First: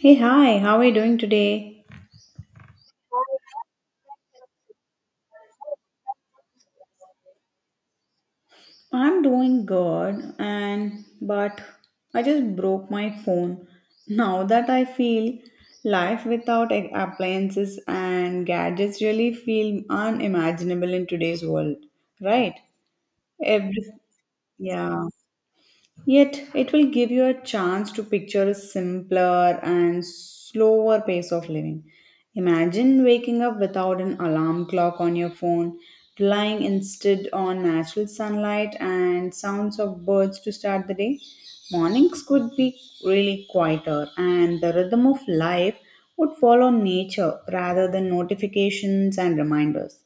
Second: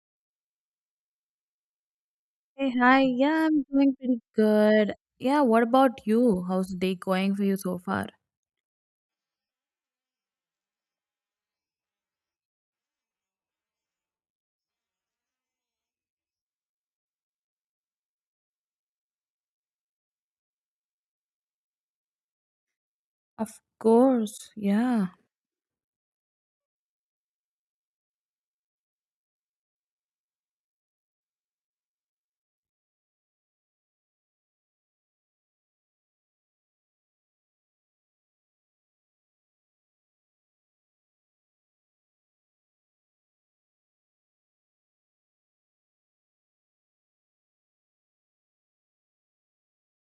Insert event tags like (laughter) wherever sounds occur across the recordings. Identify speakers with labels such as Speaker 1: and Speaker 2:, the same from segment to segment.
Speaker 1: Hey, hi, how are you doing today?
Speaker 2: Hey, hi. Yeah, I'm doing pretty good. Yeah, what about you? How's the day going for you so far?
Speaker 1: I'm doing good, and but I just broke my phone. Now that I feel life without appliances and gadgets really feel unimaginable in today's world, right?
Speaker 2: Of
Speaker 1: Every
Speaker 2: course. Yeah.
Speaker 1: yeah. Yet, it will give you a chance to picture a simpler and slower pace of living. Imagine waking up without an alarm clock on your phone, relying instead on natural sunlight and sounds of birds to start the day. Mornings could be really quieter, and the rhythm of life would follow nature rather than notifications and reminders.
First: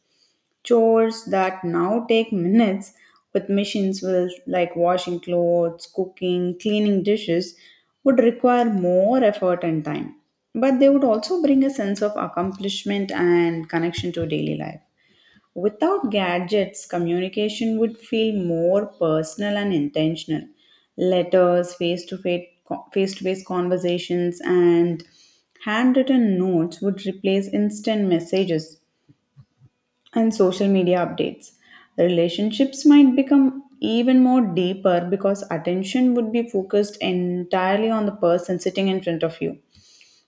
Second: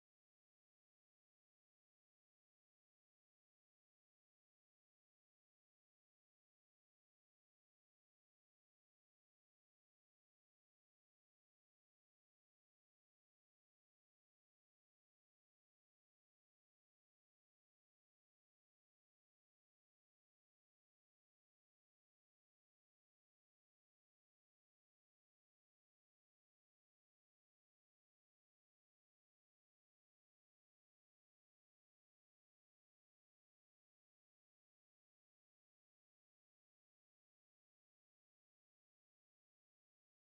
Speaker 1: Chores that now take minutes with machines will like washing clothes, cooking, cleaning dishes would require more effort and time. But they would also bring a sense of accomplishment and connection to daily life. Without gadgets, communication would feel more personal and intentional. Letters, face to face conversations, and handwritten notes would replace instant messages and social media updates. Relationships might become even more deeper because attention would be focused entirely on the person sitting in front of you.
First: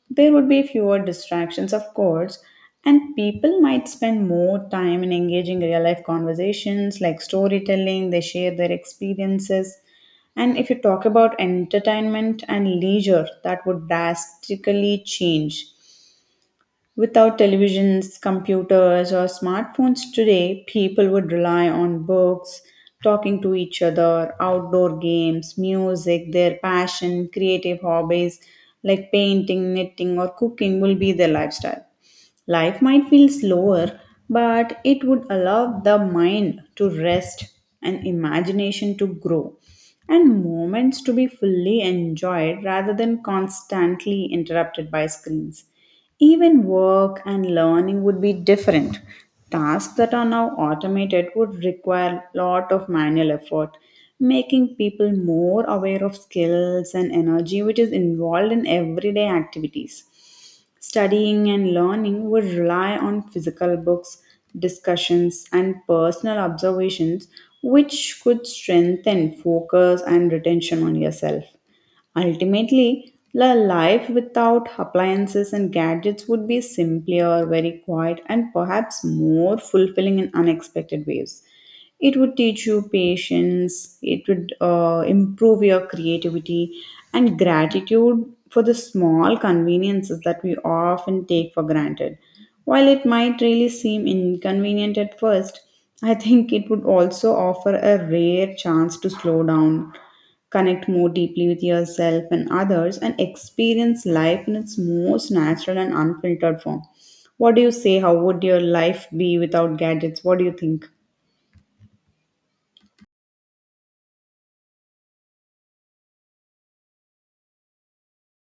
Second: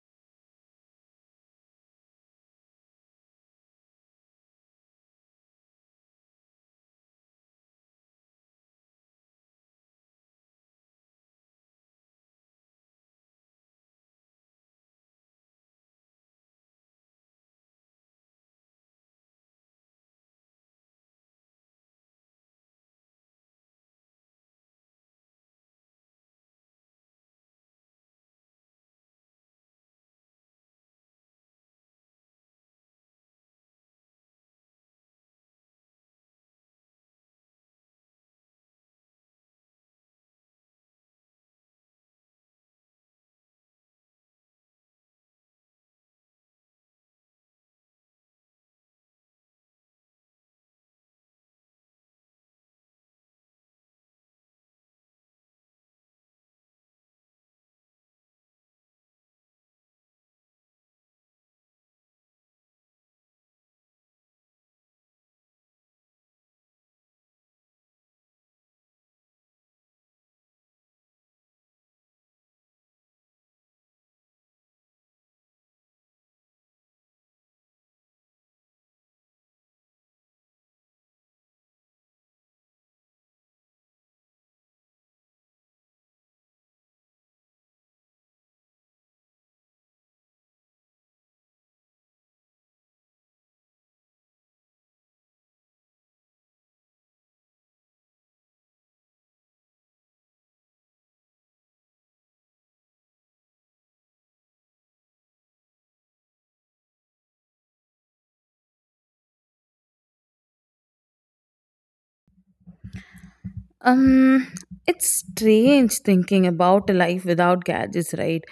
Speaker 1: There would be fewer distractions, of course, and people might spend more time in engaging real life conversations like storytelling, they share their experiences. And if you talk about entertainment and leisure, that would drastically change. Without televisions, computers, or smartphones today, people would rely on books, talking to each other, outdoor games, music, their passion, creative hobbies like painting, knitting, or cooking will be their lifestyle. Life might feel slower, but it would allow the mind to rest and imagination to grow and moments to be fully enjoyed rather than constantly interrupted by screens. Even work and learning would be different. Tasks that are now automated would require a lot of manual effort, making people more aware of skills and energy which is involved in everyday activities. Studying and learning would rely on physical books, discussions, and personal observations, which could strengthen focus and retention on yourself. Ultimately, the life without appliances and gadgets would be simpler, very quiet, and perhaps more fulfilling in unexpected ways. It would teach you patience. It would improve your creativity and gratitude for the small conveniences that we often take for granted. While it might really seem inconvenient at first, I think it would also offer a rare chance to slow down, connect more deeply with yourself and others, and experience life in its most natural and unfiltered form. What do you say? How would your life be without gadgets? What do you think?
Speaker 2: Um, it's strange thinking about a life without gadgets, right?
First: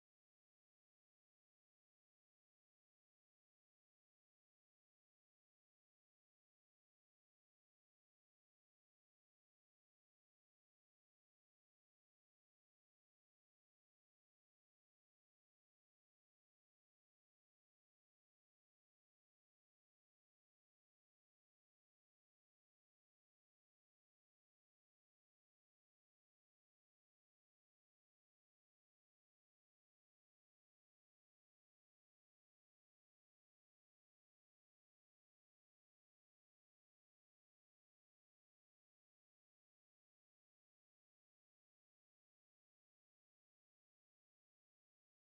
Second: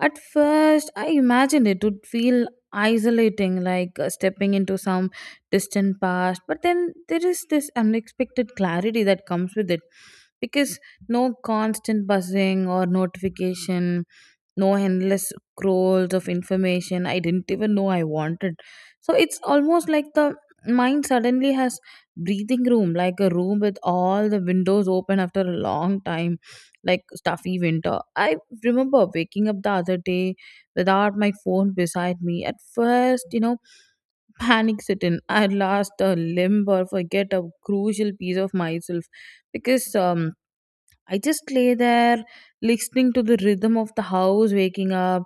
Speaker 2: At first, I imagined it would feel isolating, like stepping into some distant past. But then there is this unexpected clarity that comes with it because no constant buzzing or notification, no endless scrolls of information I didn't even know I wanted. So it's almost like the mind suddenly has breathing room, like a room with all the windows open after a long time, like stuffy winter. I remember waking up the other day without my phone beside me at first. (laughs) Panic set in, I lost a limb or forget a crucial piece of myself because I just lay there listening to the rhythm of the house waking up,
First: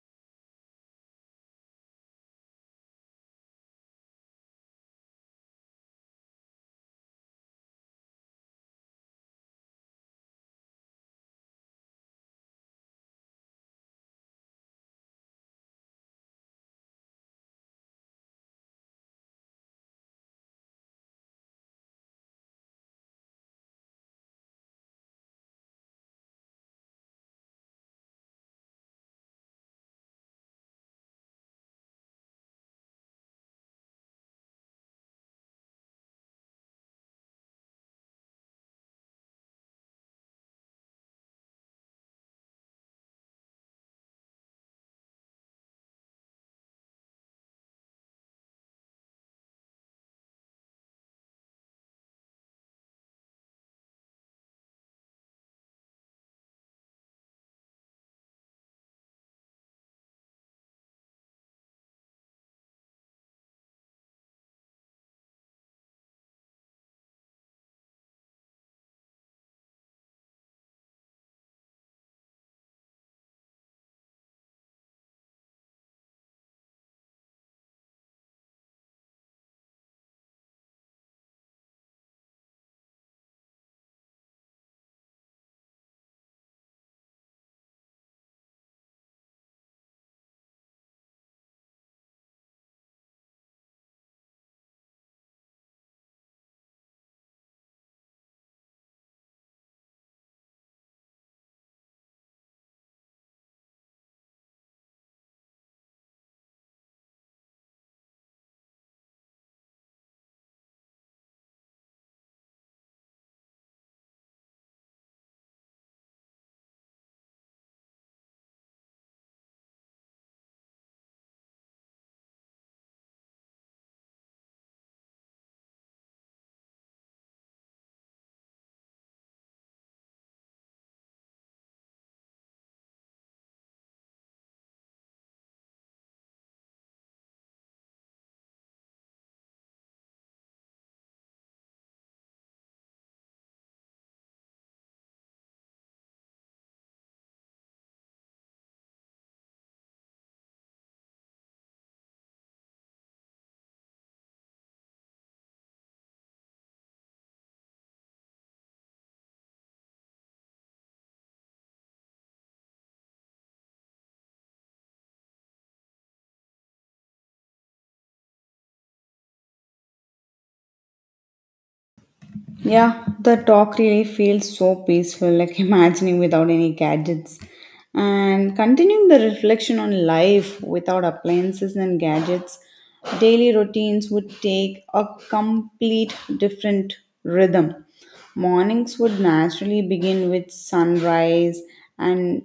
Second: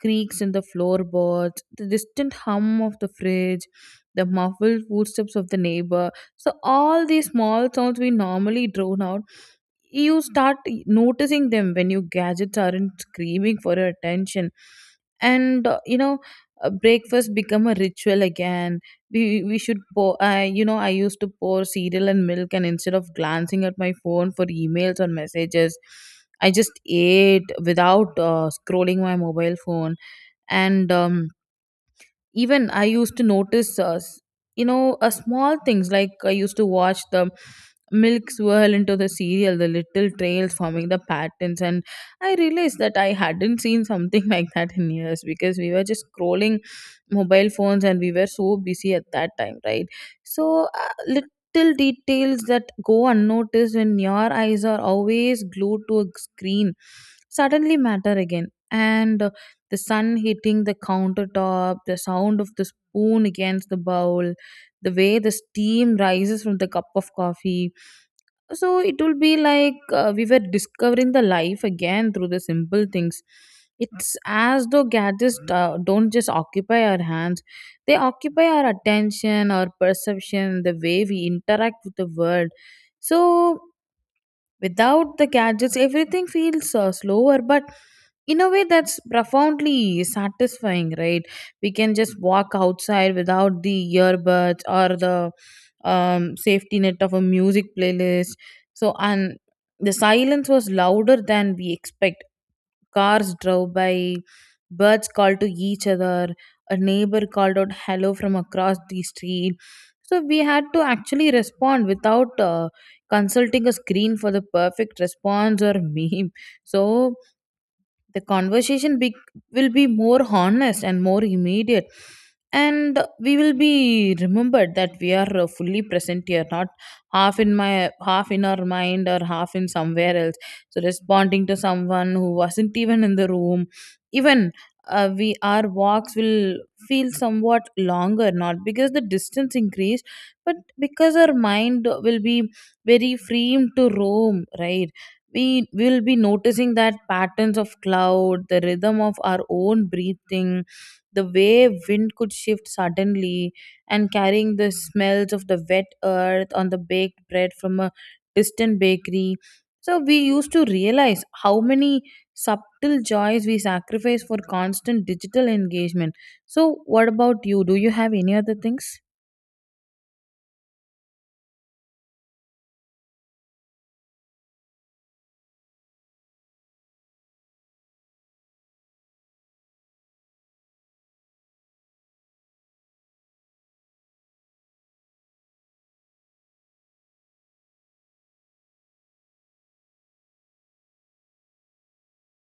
Speaker 2: creaks in the floorboards, the distant hum of the fridge, the muffled footsteps of the neighbor. So all these small sounds we normally drown out, you start noticing them when your gadgets aren't screaming for your attention. And breakfast become a ritual again. We we should pour i you know i used to pour cereal and milk, and instead of glancing at my phone for emails or messages, I just ate without scrolling my mobile phone. And even I used to notice small things, like I used to watch the milk swirl into the cereal, the little trails forming the patterns, and I realized that I hadn't seen something (laughs) like that in years, because we were just scrolling mobile phones and we were so busy at that time, right? So little details that go unnoticed when your eyes are always glued to a screen suddenly matter again, and the sun hitting the countertop, the sound of the spoon against the bowl, the way the steam rises from the cup of coffee. So it will be like we were discovering the life again through the simple things. It's as though gadgets don't just occupy our hands, they occupy our attention, our perception, the way we interact with the world. So without the gadgets, everything feels slower, but in a way that's profoundly satisfying, right? We can just walk outside without the earbuds or the safety net of a music playlist. So, and the silence was louder than we expect. Cars drove by, birds called to each other, a neighbor called out hello from across the street, so we had to actually respond without consulting a screen for the perfect response or (laughs) meme. So the will be more honest and more immediate, and we will be remembered that we are fully present here, not half in my, half in our mind, or half in somewhere else. So responding to someone who wasn't even in the room. Even we our walks will feel somewhat longer, not because the distance increased, but because our mind will be very free to roam, right? We will be noticing that patterns of cloud, the rhythm of our own breathing, the way wind could shift suddenly, and carrying the smells of the wet earth on the baked bread from a distant bakery. So we used to realize how many subtle joys we sacrifice for constant digital engagement. So, what about you? Do you have any other things?
Speaker 1: Yeah, the talk really feels so peaceful, like (laughs) imagining without any gadgets. And continuing the reflection on life without appliances and gadgets, daily routines would take a complete different rhythm. Mornings would naturally begin with sunrise and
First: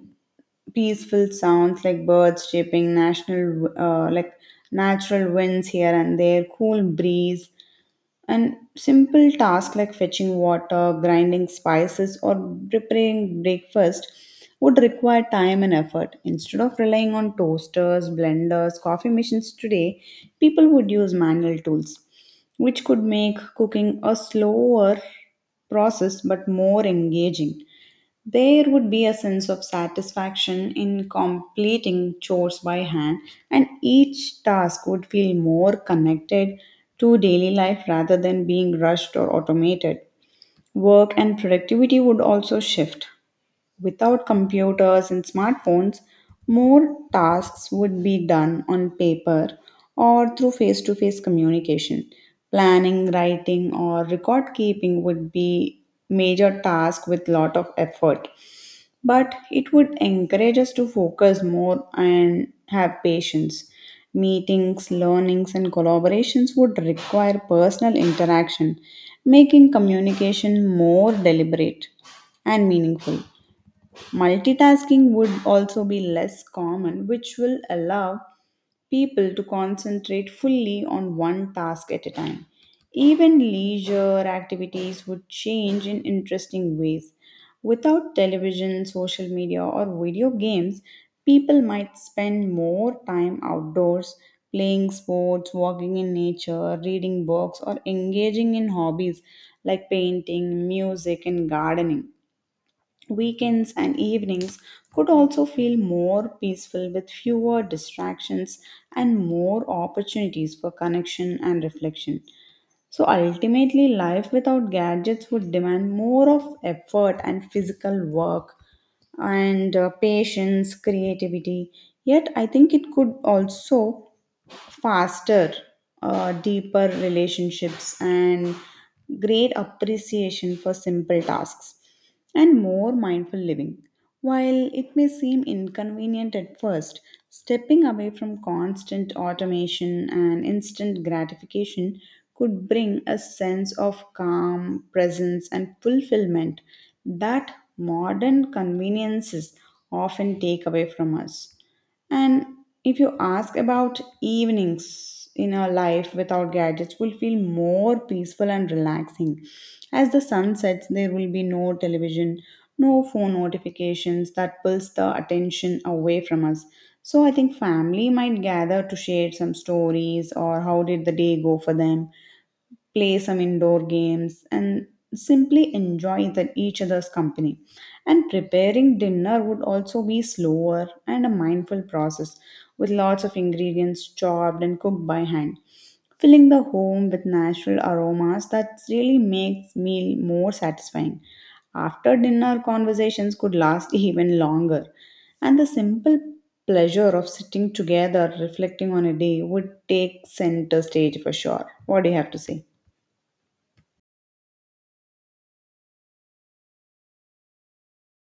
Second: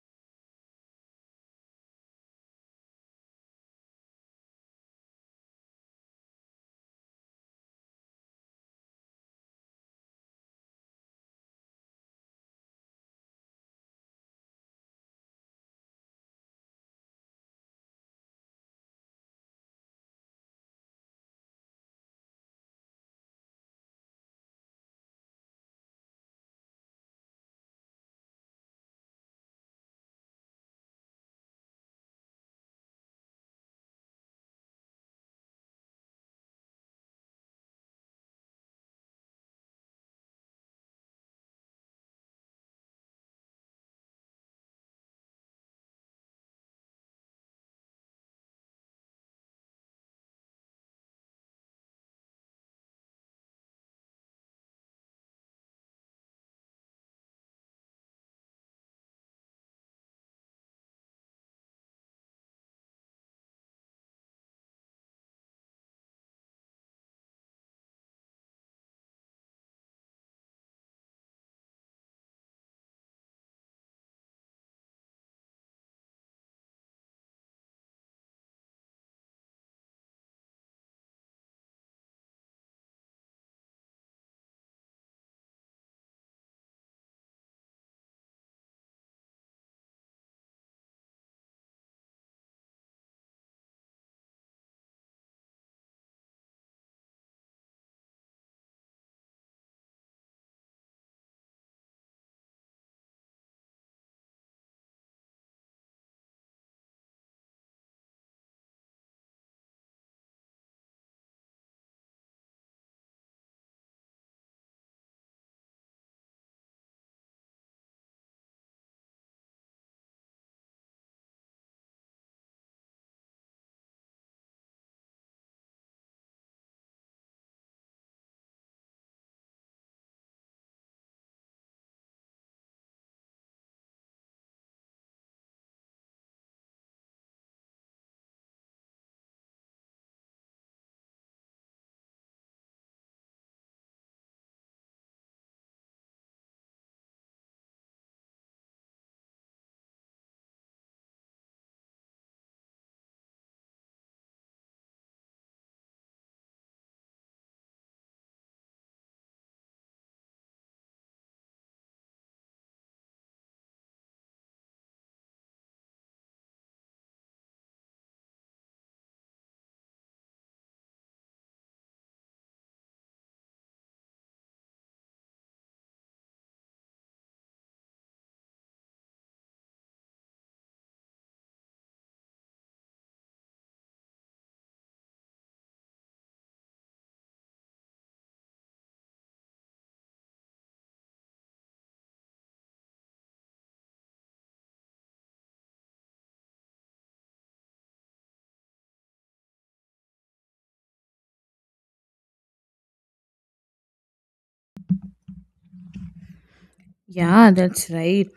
Speaker 1: peaceful sounds like birds chirping, national like natural winds here and there, cool breeze, and simple tasks like fetching water, grinding spices, or preparing breakfast would require time and effort. Instead of relying on toasters, blenders, coffee machines today, people would use manual tools, which could make cooking a slower process but more engaging. There would be a sense of satisfaction in completing chores by hand, and each task would feel more connected to daily life rather than being rushed or automated. Work and productivity would also shift. Without computers and smartphones, more tasks would be done on paper or through face to face communication. Planning, writing, or record keeping would be major task with lot of effort but it would encourage us to focus more and have patience. Meetings, learnings, and collaborations would require personal interaction, making communication more deliberate and meaningful. Multitasking would also be less common, which will allow people to concentrate fully on one task at a time. Even leisure activities would change in interesting ways. Without television, social media, or video games, people might spend more time outdoors playing sports, walking in nature, reading books, or engaging in hobbies like painting, music, and gardening. Weekends and evenings could also feel more peaceful with fewer distractions and more opportunities for connection and reflection. So ultimately, life without gadgets would demand more of effort and physical work and patience, creativity. Yet, I think it could also faster, deeper relationships and great appreciation for simple tasks and more mindful living. While it may seem inconvenient at first, stepping away from constant automation and instant gratification could bring a sense of calm, presence, and fulfillment that modern conveniences often take away from us. And if you ask about evenings in a life without gadgets will feel more peaceful and relaxing. As the sun sets, there will be no television, no phone notifications that pulls the attention away from us. So I think family might gather to share some stories or how did the day go for them, play some indoor games, and simply enjoy the, each other's company. And preparing dinner would also be slower and a mindful process with lots of ingredients chopped and cooked by hand. Filling the home with natural aromas that really makes meal more satisfying. After dinner, conversations could last (laughs) even longer, and the simple pleasure of sitting together reflecting on a day would take center stage for sure. What do you have to say?
Speaker 2: Yeah, that's right.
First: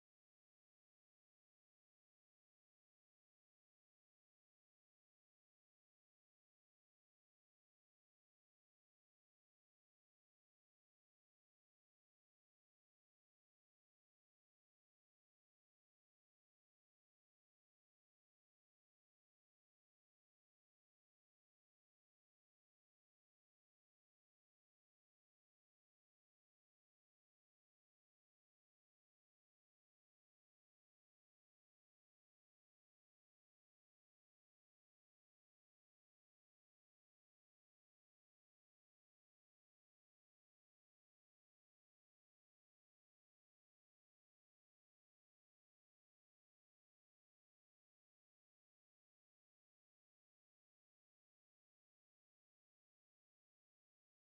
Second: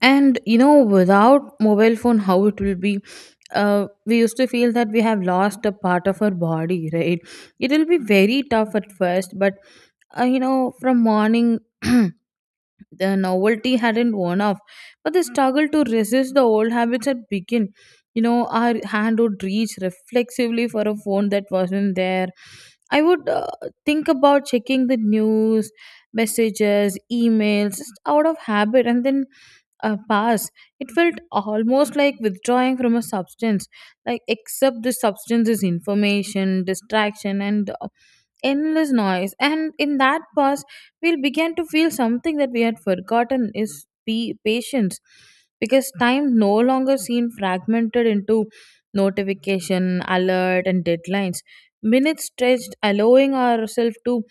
Speaker 2: And you know, without mobile phone, how it will be? We used to feel that we have lost a part of our body, right? It will be very tough at first, but you know, from morning (clears throat) the novelty hadn't worn off, but the struggle to resist the old habits had begun. You know, our hand would reach reflexively for a phone that wasn't there. I would think about checking the news, messages, emails, just out of habit, and then pass. It felt almost like withdrawing from a substance, like except the substance is information, distraction, and endless noise. And in that pause, we began to feel something that we had forgotten is be patience, because time no longer seemed fragmented into notification alert and deadlines. Minutes stretched, allowing ourselves to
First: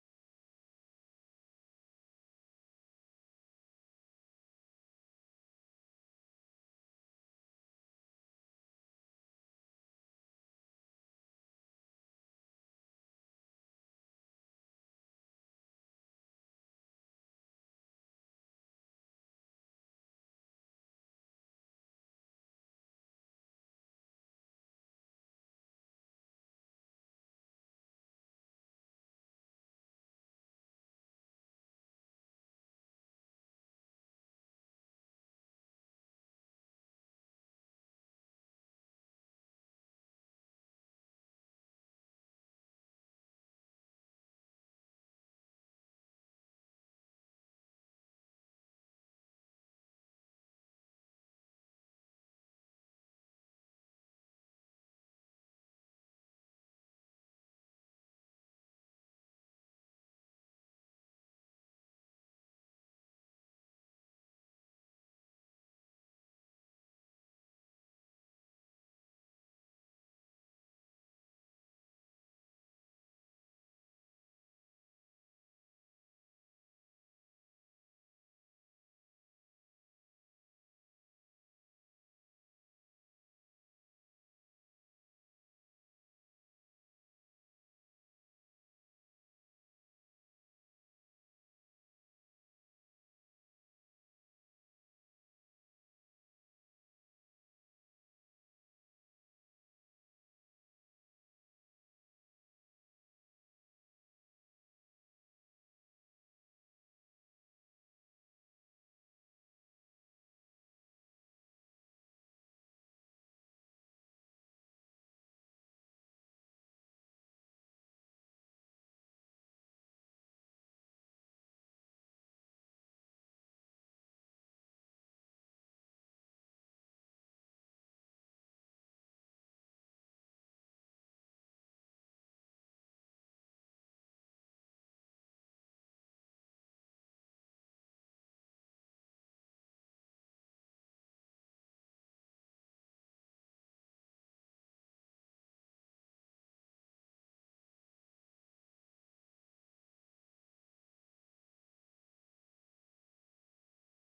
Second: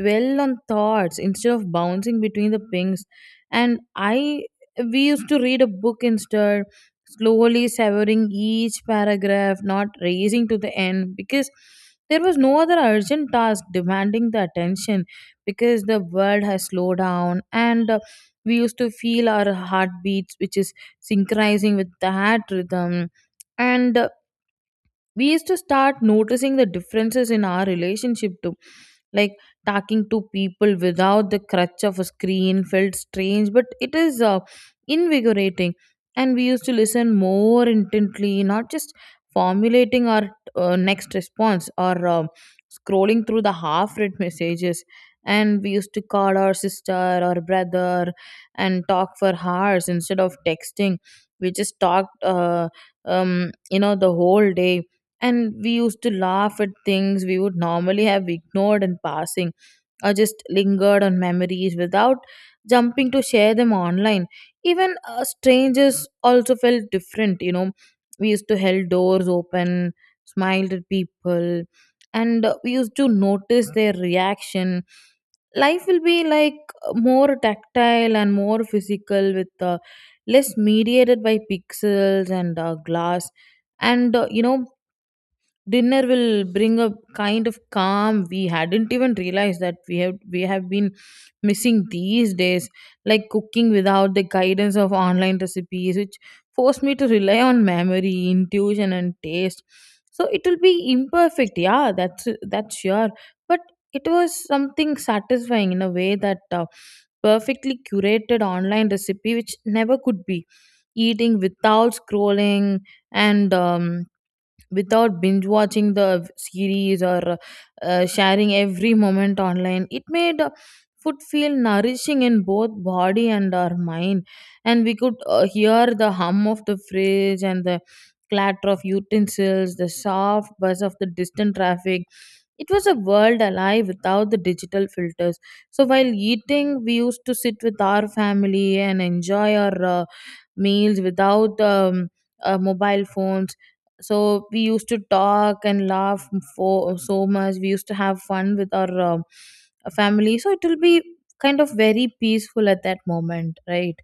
Speaker 2: dwell on thoughts instead of bouncing between the pings. And I We used to read a book instead, slowly savoring each paragraph, not racing to the end, because there was no other urgent task demanding the attention. Because the world has slowed down, and we used to feel our heartbeats which is synchronizing with that rhythm. And we used to start noticing the differences in our relationship too, like talking to people without the crutch of a screen felt strange, but it is invigorating. And we used to listen more intently, not just formulating our next response, or scrolling through the half read messages. And we used to call our sister or brother and talk for hours instead of texting. We just talked you know, the whole day. And we used to laugh at things we would normally have ignored in passing, or just lingered on memories without jumping to share them online. Even strangers also felt different, you know. We used to held doors open, smiled at people, and we used to notice their reaction. Life will be like more tactile and more physical, with less mediated by pixels and glass. And you know, dinner will bring a kind of calm we hadn't even realized that we have been missing these days, like cooking without the guidance of online recipes, which forced me to rely on memory, intuition and taste. So it will be imperfect, yeah, that's sure. But it was something satisfying in a way that perfectly curated online recipe which never could be. Eating without scrolling, and without binge watching the series, or sharing every moment online. It made food feel nourishing in both body and our mind, and we could hear the hum of the fridge and the clatter of utensils, the soft buzz of the distant traffic. It was a world alive without the digital filters. So while eating, we used to sit with our family and enjoy our meals, without mobile phones. So we used to talk and laugh for so much. We used to have fun with our family. So it will be kind of very peaceful at that moment, right?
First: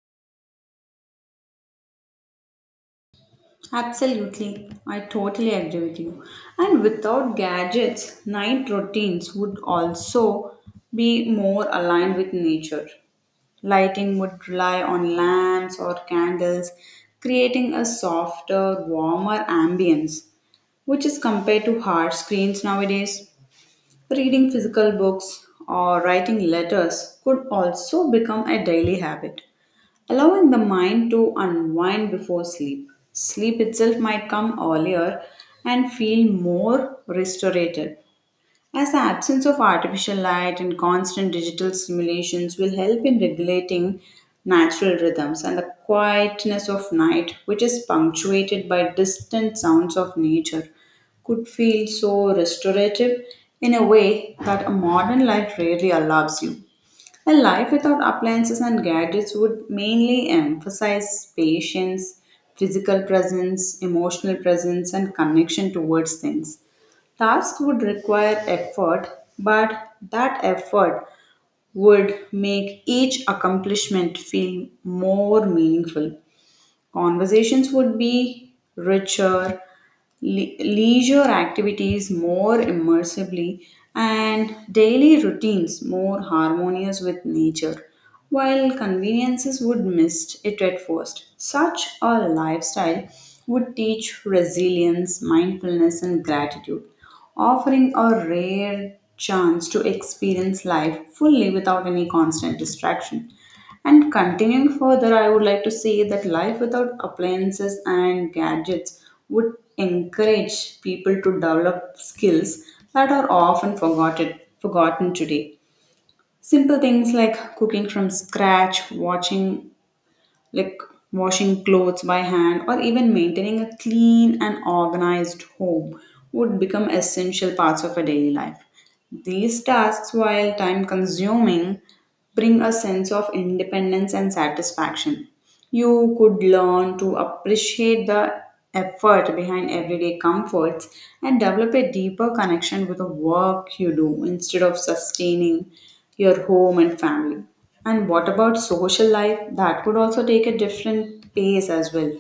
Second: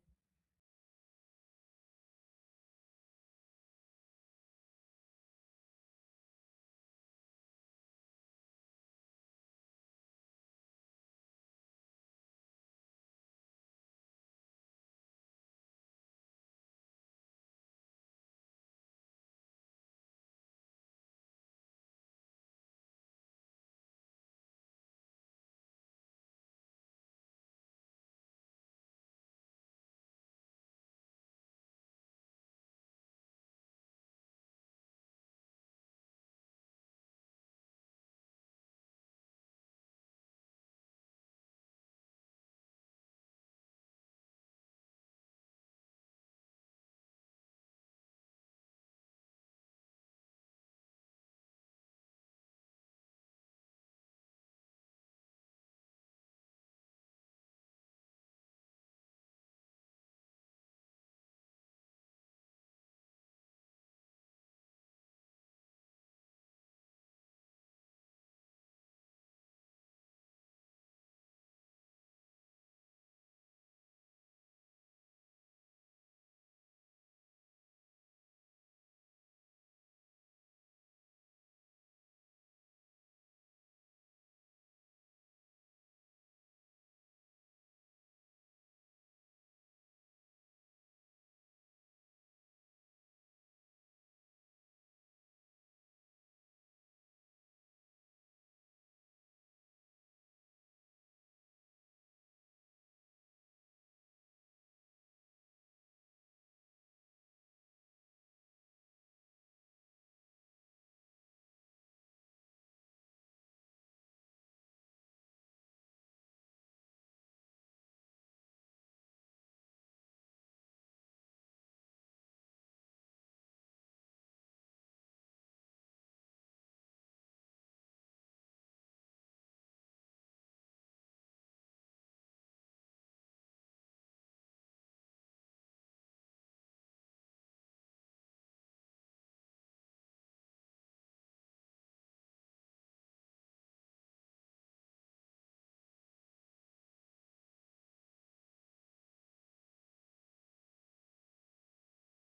Speaker 1: Absolutely. I totally agree with you. And without gadgets, night routines would also be more aligned with nature. Lighting would rely on lamps or candles, creating a softer, warmer ambience, which is compared to hard screens nowadays. Reading physical books or writing letters could also become a daily habit allowing the mind to unwind before sleep. Sleep itself might come earlier and feel more restorative, as the absence of artificial light and constant digital stimulations will help in regulating natural rhythms and the quietness of night, which is punctuated by distant sounds of nature, could feel so restorative in a way that a modern life rarely allows you. A life without appliances and gadgets would mainly emphasize patience, physical presence, emotional presence, and connection towards things. Tasks would require effort, but that effort would make each accomplishment feel more meaningful. Conversations would be richer, leisure activities more immersively, and daily routines more harmonious with nature, while conveniences would miss it at first. Such a lifestyle would teach resilience, mindfulness, and gratitude, offering a rare chance to experience life fully without any constant distraction. And continuing further, I would like to say that life without appliances and gadgets would encourage people to develop skills that are often forgotten today. Simple things like cooking from scratch, watching like washing clothes by hand, or even maintaining a clean and organized home would become essential parts of a daily life. These tasks, while time consuming, bring a sense of independence and satisfaction. You could learn to appreciate the effort behind everyday comforts and develop a deeper connection with the work you do instead of sustaining your home and family. And what about social life? That could also take a different pace as well.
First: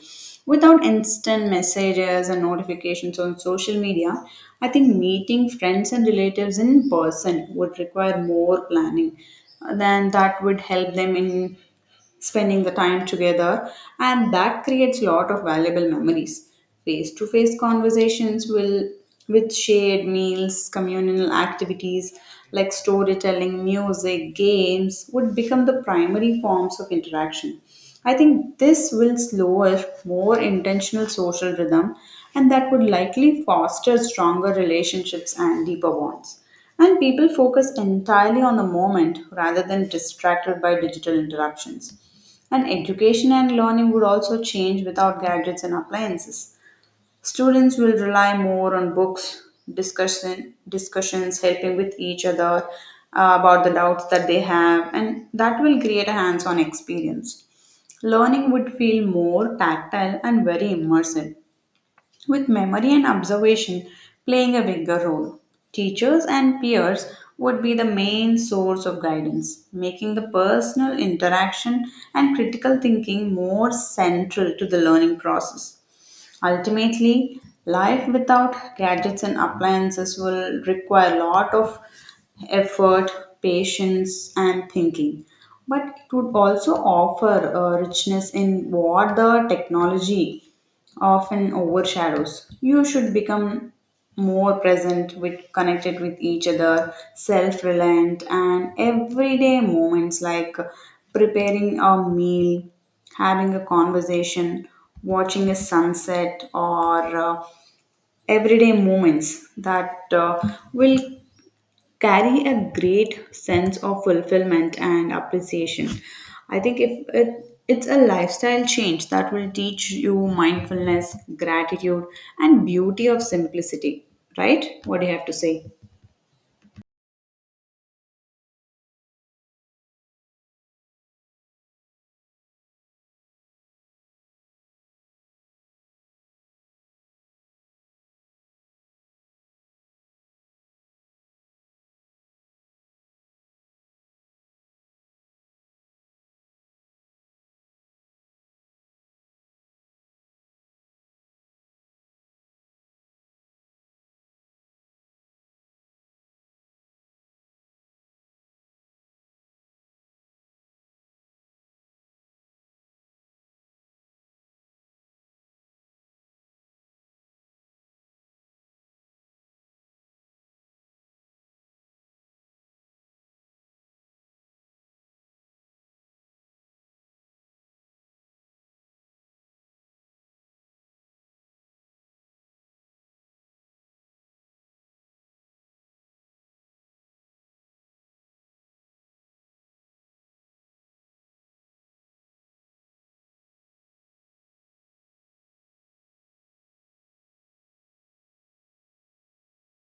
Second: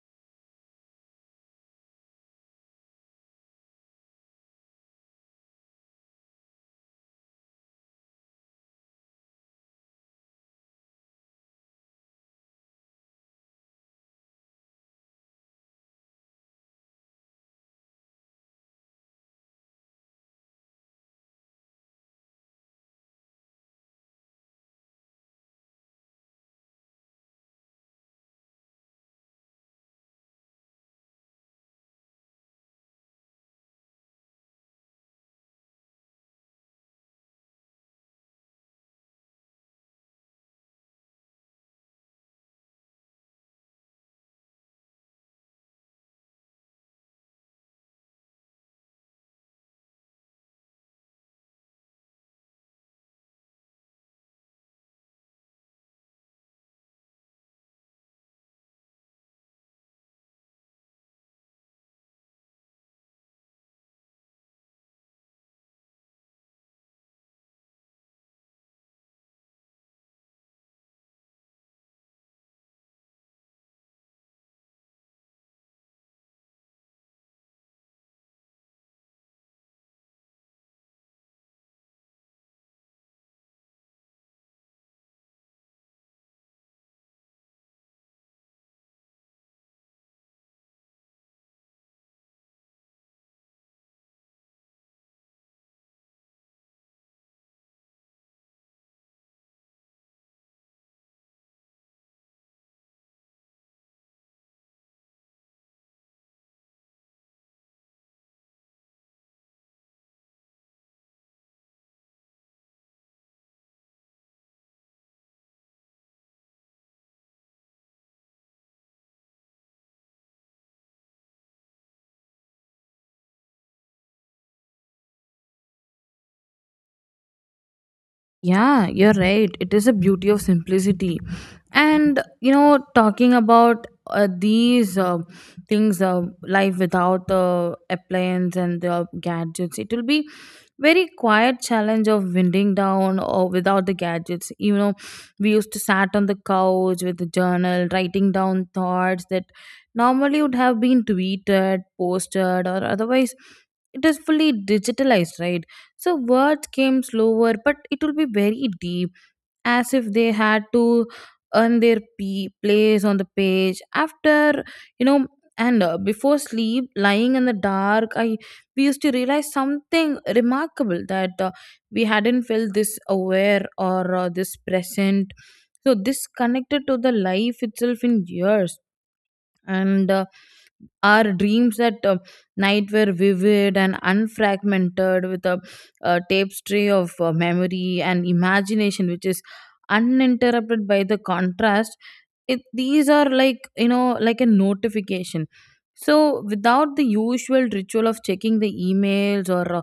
Speaker 1: Without instant messages and notifications on social media, I think meeting friends and relatives in person would require more planning than that would help them in spending the time together and that creates a lot of valuable memories. Face to face conversations will, with shared meals, communal activities like storytelling, music, games would become the primary forms of interaction. I think this will slower more intentional social rhythm, and that would likely foster stronger relationships and deeper bonds, and people focus entirely on the moment rather than distracted by digital interruptions. And education and learning would also change without gadgets and appliances. Students will rely more on books, discussions, helping with each other about the doubts that they have, and that will create a hands on experience. Learning would feel more tactile and very immersive with memory and observation playing a bigger role. Teachers and peers would be the main source of guidance, making the personal interaction and critical thinking more central to the learning process. Ultimately, life without gadgets and appliances will require a lot of effort, patience, and thinking. But it would also offer a richness in what the technology often overshadows. You should become more present with connected with each other, self-reliant, and everyday moments like preparing a meal, having a conversation, watching a sunset, or everyday moments that will carry a great sense of fulfillment and appreciation. I think if it it's a lifestyle change that will teach you mindfulness, gratitude, and beauty of simplicity. Right? What do you have to say?
Speaker 2: Yeah, you're right. It is a beauty of simplicity. And, you know, talking about these things, life without the appliance and the gadgets, it will be very quiet challenge of winding down or without the gadgets. You know, we used to sat on the couch with the journal, writing down thoughts that normally would have been tweeted, posted, or otherwise it is fully digitalized, right? So words came slower, but it will be very deep, as if they had to earn their p place on the page. After you know, and before sleep, lying in the dark, I we used to realize something remarkable, that we hadn't felt this aware or this present. So this connected to the life itself in years, and our dreams at night were vivid and unfragmented, with a tapestry of memory and imagination, which is uninterrupted by the contrast. It, these are like, you know, like a notification. So, without the usual ritual of checking the emails or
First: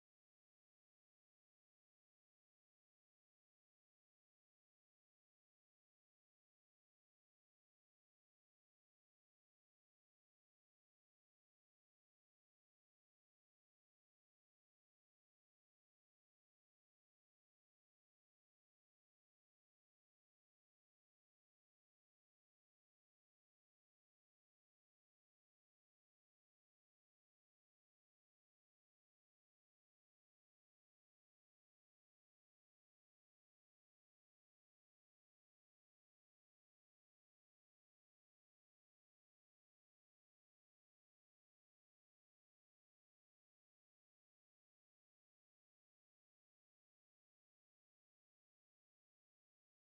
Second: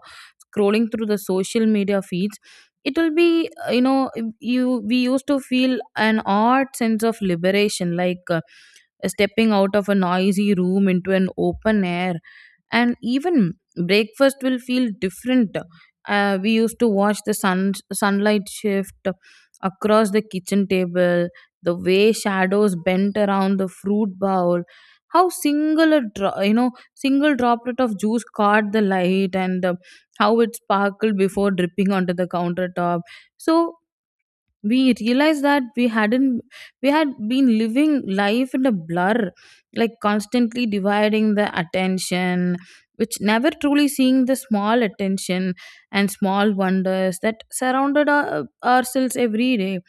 Speaker 2: scrolling through the social media feeds, it will be you know you we used to feel an odd sense of liberation, like stepping out of a noisy room into an open air. And even breakfast will feel different. We used to watch the sunlight shift across the kitchen table, the way shadows bent around the fruit bowl, how you know, single droplet of juice caught the light, and how it sparkled before dripping onto the countertop. So we realized that we hadn't we had been living life in a blur, like constantly dividing the attention, which never truly seeing the small attention and small wonders that surrounded ourselves every day.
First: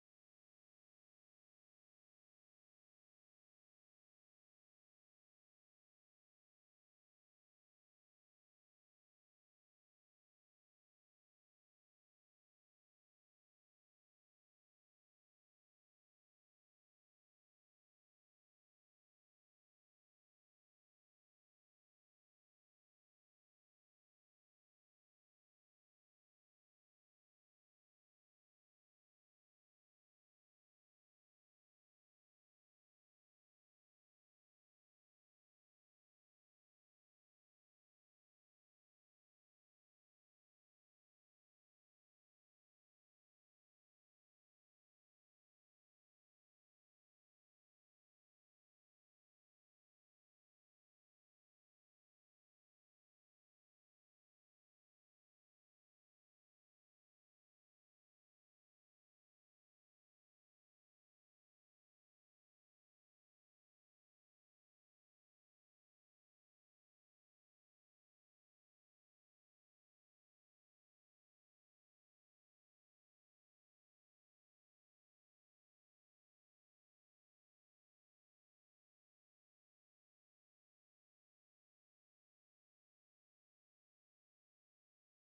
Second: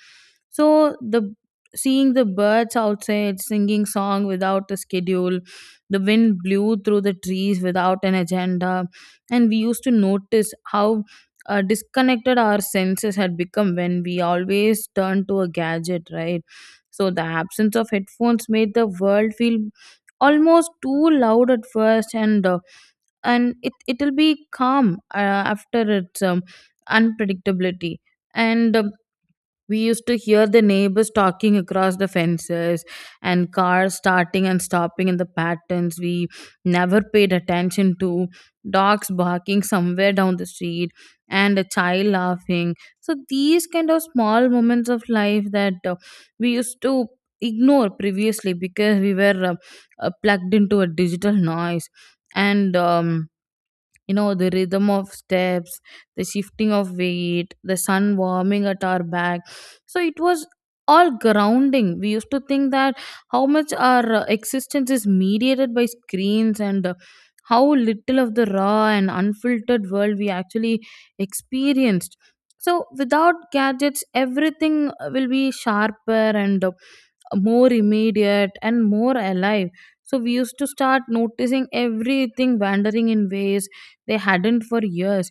Speaker 2: So the seeing the birds outside singing song without a schedule, the wind blew through the trees without an agenda. And we used to notice how disconnected our senses had become when we always turn to a gadget, right? So the absence of headphones made the world feel almost too loud at first, and it it'll be calm after its unpredictability. And we used to hear the neighbors talking across the fences, and cars starting and stopping in the patterns we never paid attention to, dogs barking somewhere down the street, and a child laughing. So, these kind of small moments of life that we used to ignore previously because we were plugged into a digital noise. And You know, the rhythm of steps, the shifting of weight, the sun warming at our back, so it was all grounding. We used to think that how much our existence is mediated by screens, and how little of the raw and unfiltered world we actually experienced. So without gadgets, everything will be sharper and more immediate and more alive. So we used to start noticing everything wandering in ways they hadn't for years.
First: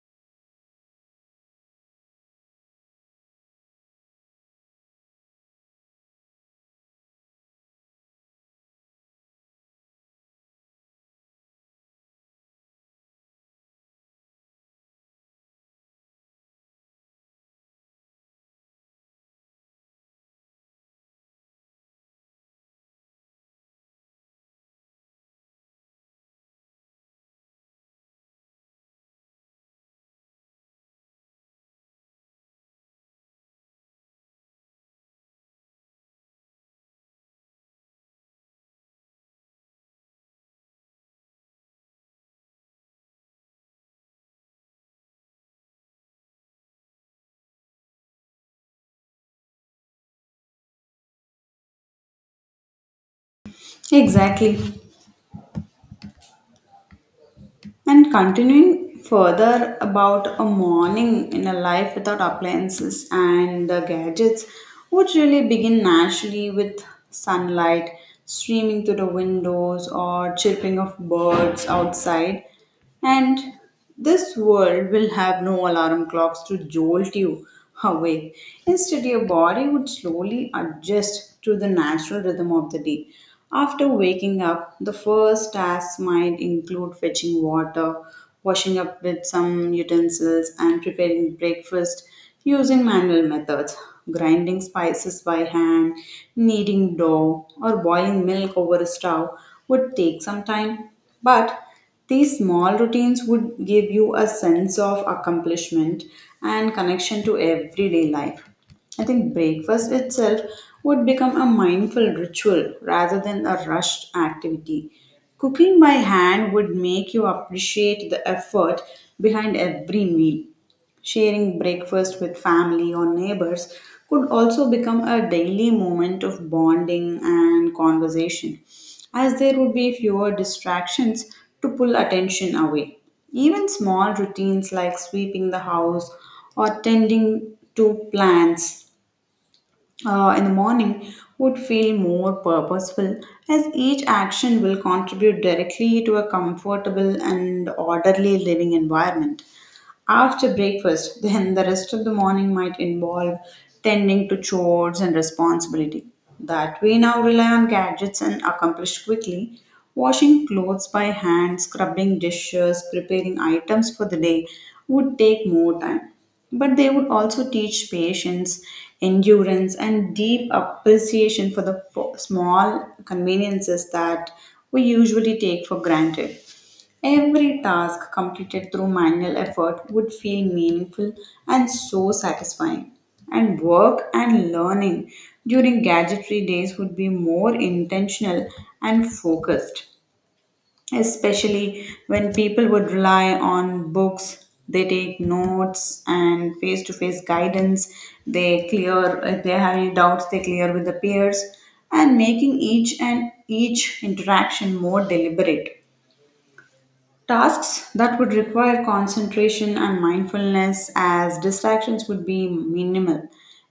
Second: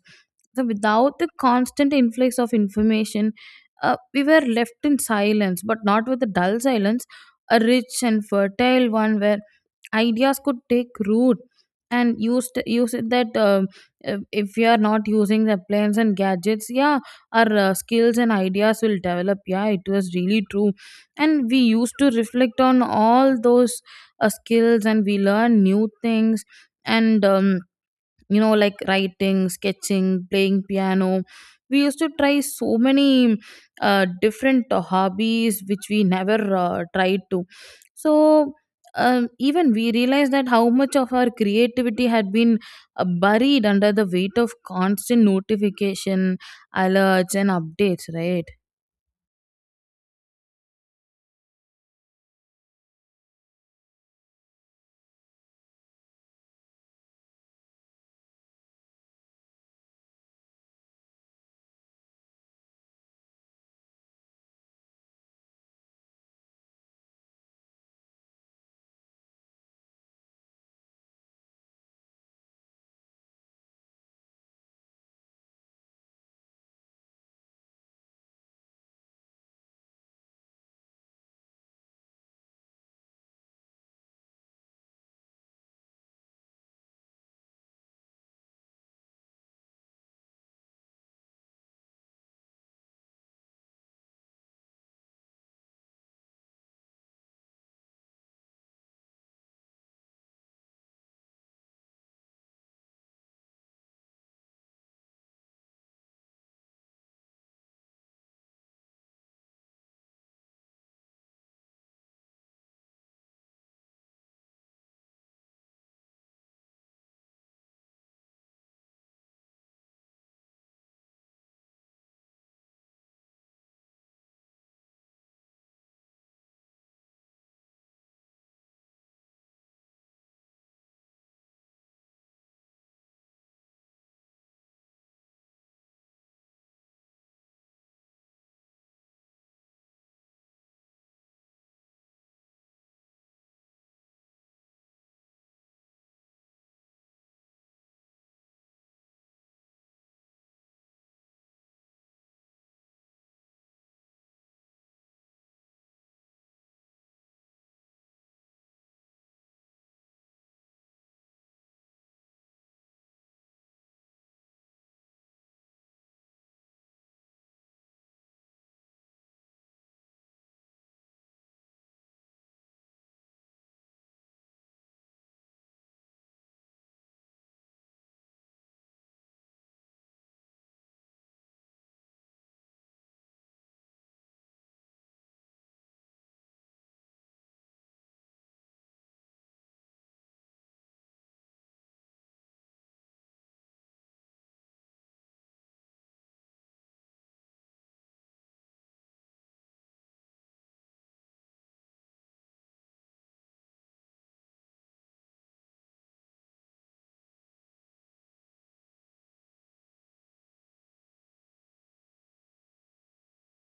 Speaker 2: So without the constant influx of information, we were left in silence, but not with a dull silence, a rich and fertile one where ideas could take root and use it. That if we are not using the plans and gadgets, yeah, our skills and ideas will develop. Yeah, it was really true. And we used to reflect on all those skills, and we learn new things. And You know, like writing, sketching, playing piano, we used to try so many different hobbies which we never tried to. So even we realized that how much of our creativity had been buried under the weight of constant notification alerts and updates, right?
Speaker 1: Exactly. And continuing further about a morning in a life without appliances and the gadgets would really begin naturally with sunlight streaming through the windows or chirping of birds outside, and this world will have no alarm clocks to jolt you awake. Instead, your body would slowly adjust to the natural rhythm of the day. After waking up, the first tasks might include fetching water, washing up with some utensils, and preparing breakfast using manual methods. Grinding spices by hand, kneading dough, or boiling milk over a stove would take some time. But these small routines would give you a sense of accomplishment and connection to everyday life. I think breakfast itself would become a mindful ritual rather than a rushed activity. Cooking by hand would make you appreciate the effort behind every meal. Sharing breakfast with family or neighbors could also become a daily moment of bonding and conversation, as there would be fewer distractions to pull attention away. Even small routines like sweeping the house or tending to plants in the morning would feel more purposeful, as each action will contribute directly to a comfortable and orderly living environment. After breakfast, then the rest of the morning might involve tending to chores and responsibility that we now rely on gadgets and accomplish quickly. Washing clothes by hand, scrubbing dishes, preparing items for the day would take more time. But they would also teach patience, endurance, and deep appreciation for the small conveniences that we usually take for granted. Every task completed through manual effort would feel meaningful and so satisfying. And work and learning during gadgetry days would be more intentional and focused, especially when people would rely on books, they take notes and face to face guidance, they clear if they have any doubts, they clear with the peers, and making each and each interaction more deliberate. Tasks that would require concentration and mindfulness as distractions would be minimal.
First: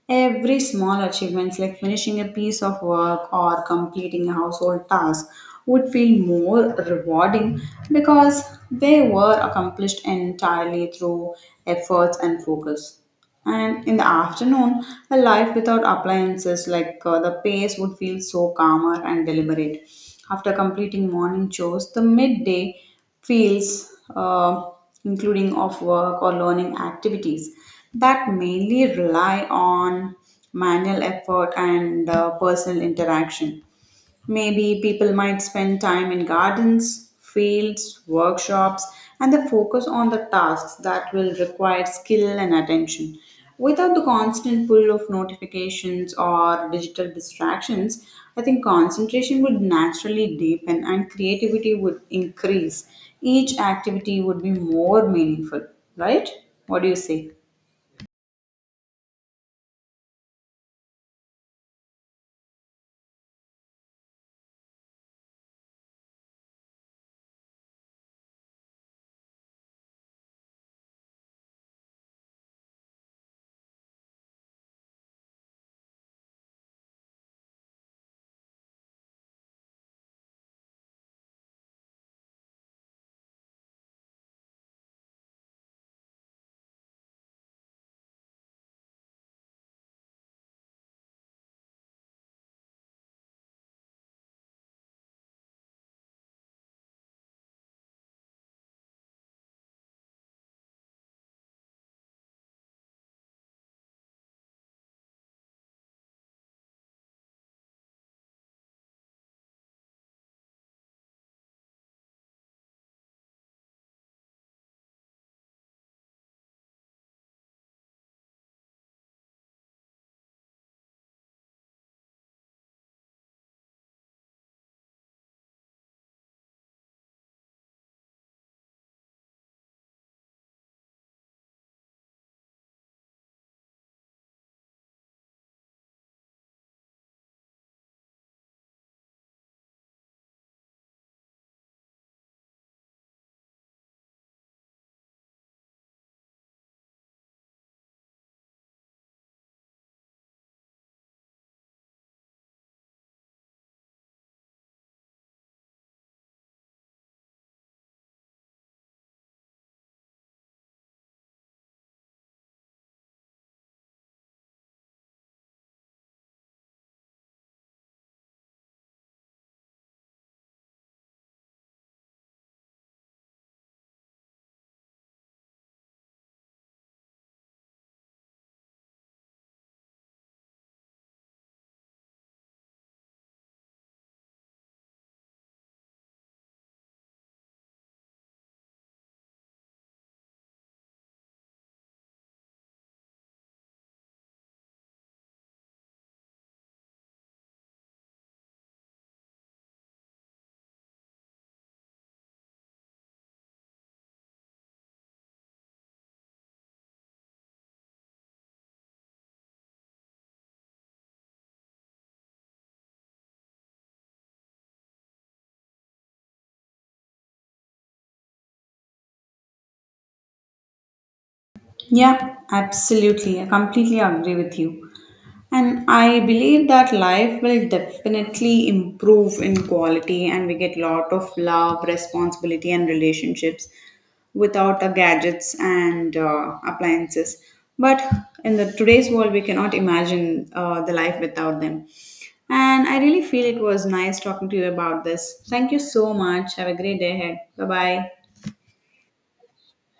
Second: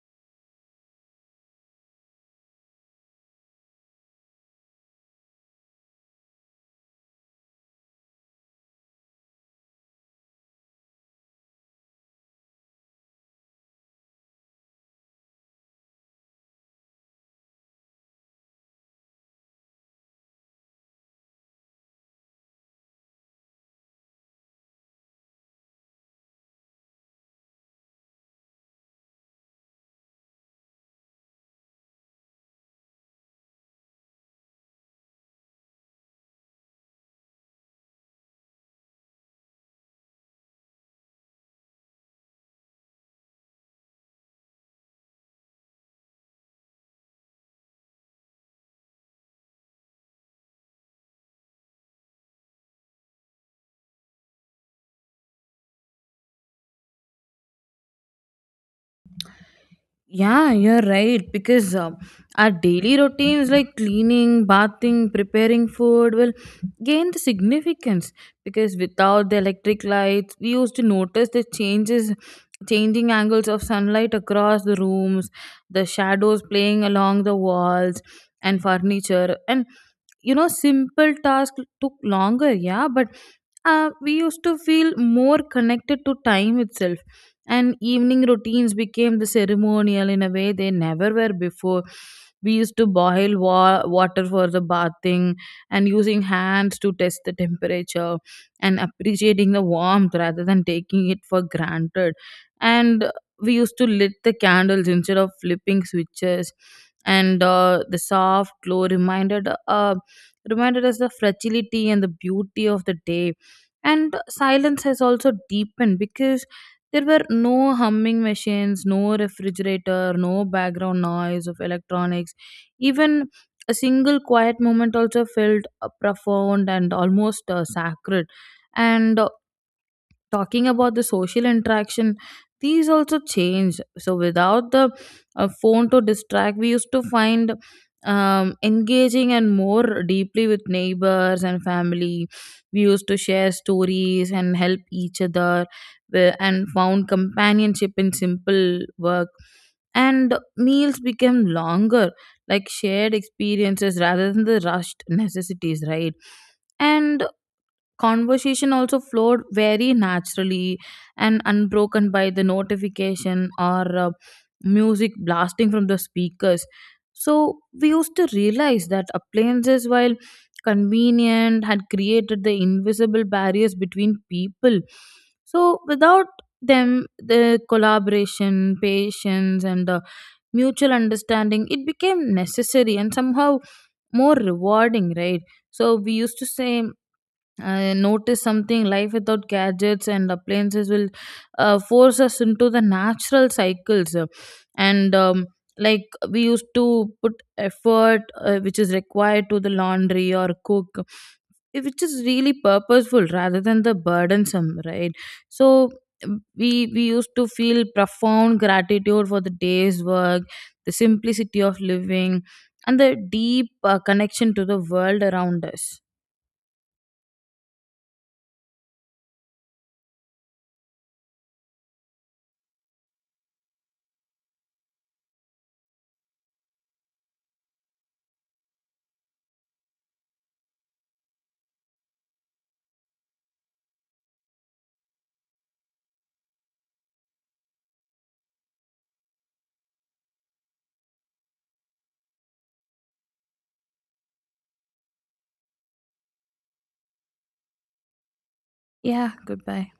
Speaker 1: Every small achievements like finishing a piece of work or completing a household task would feel more rewarding because they were accomplished entirely through efforts and focus. And in the afternoon, a life without appliances like the pace would feel so calmer and deliberate. After completing morning chores, the midday fields, uh, including of work or learning activities that mainly rely on manual effort and personal interaction. Maybe people might spend time in gardens, fields, workshops, and they focus on the tasks that will require skill and attention. Without the constant pull of notifications or digital distractions, I think concentration would naturally deepen and creativity would increase. Each activity would be more meaningful, right? What do you say?
Speaker 2: Yeah, you're right. Because our daily routines like cleaning, bathing, preparing food will gain the significance. Because without the electric lights, we used to notice the changes, changing angles of sunlight across the rooms, the shadows playing along the walls and furniture. And you know, simple tasks took longer, yeah, but we used to feel more connected to time itself, and evening routines became the ceremonial in a way they never were before. We used to boil water for the bathing and using hands to test the temperature and appreciating the warmth rather than taking it for granted. And we used to lit the candles instead of flipping switches, and the soft glow reminded us the fragility and the beauty of the day. And silence has also deepened because there were no humming machines, no refrigerator, no background noise of electronics. Even a single quiet moment also felt profound and almost sacred. And talking about the social interaction, these also change. So without the phone to distract, we used to find engaging and more deeply with neighbors and family. We used to share stories and help each other and found companionship in simple work, and meals became longer, like shared experiences rather than the rushed necessities, right? And conversation also flowed very naturally and unbroken by the notification or music blasting from the speakers. So we used to realize that appliances, while convenient, had created the invisible barriers between people. So without them, the collaboration, patience, and the mutual understanding, it became necessary and somehow more rewarding, right? So we used to say I noticed something: life without gadgets and appliances will force us into the natural cycles, and like we used to put effort which is required to the laundry or cook, which is really purposeful rather than the burdensome, right? So we used to feel profound gratitude for the day's work, the simplicity of living, and the deep connection to the world around us.
Speaker 1: Yeah, absolutely. I completely agree with you. And I believe that life will definitely improve in quality and we get lot of love, responsibility and relationships without the gadgets and appliances. But in the today's world, we cannot imagine the life without them. And I really feel it was nice talking to you about this. Thank you so much. Have a great day ahead. Bye bye.
Speaker 2: Yeah, goodbye.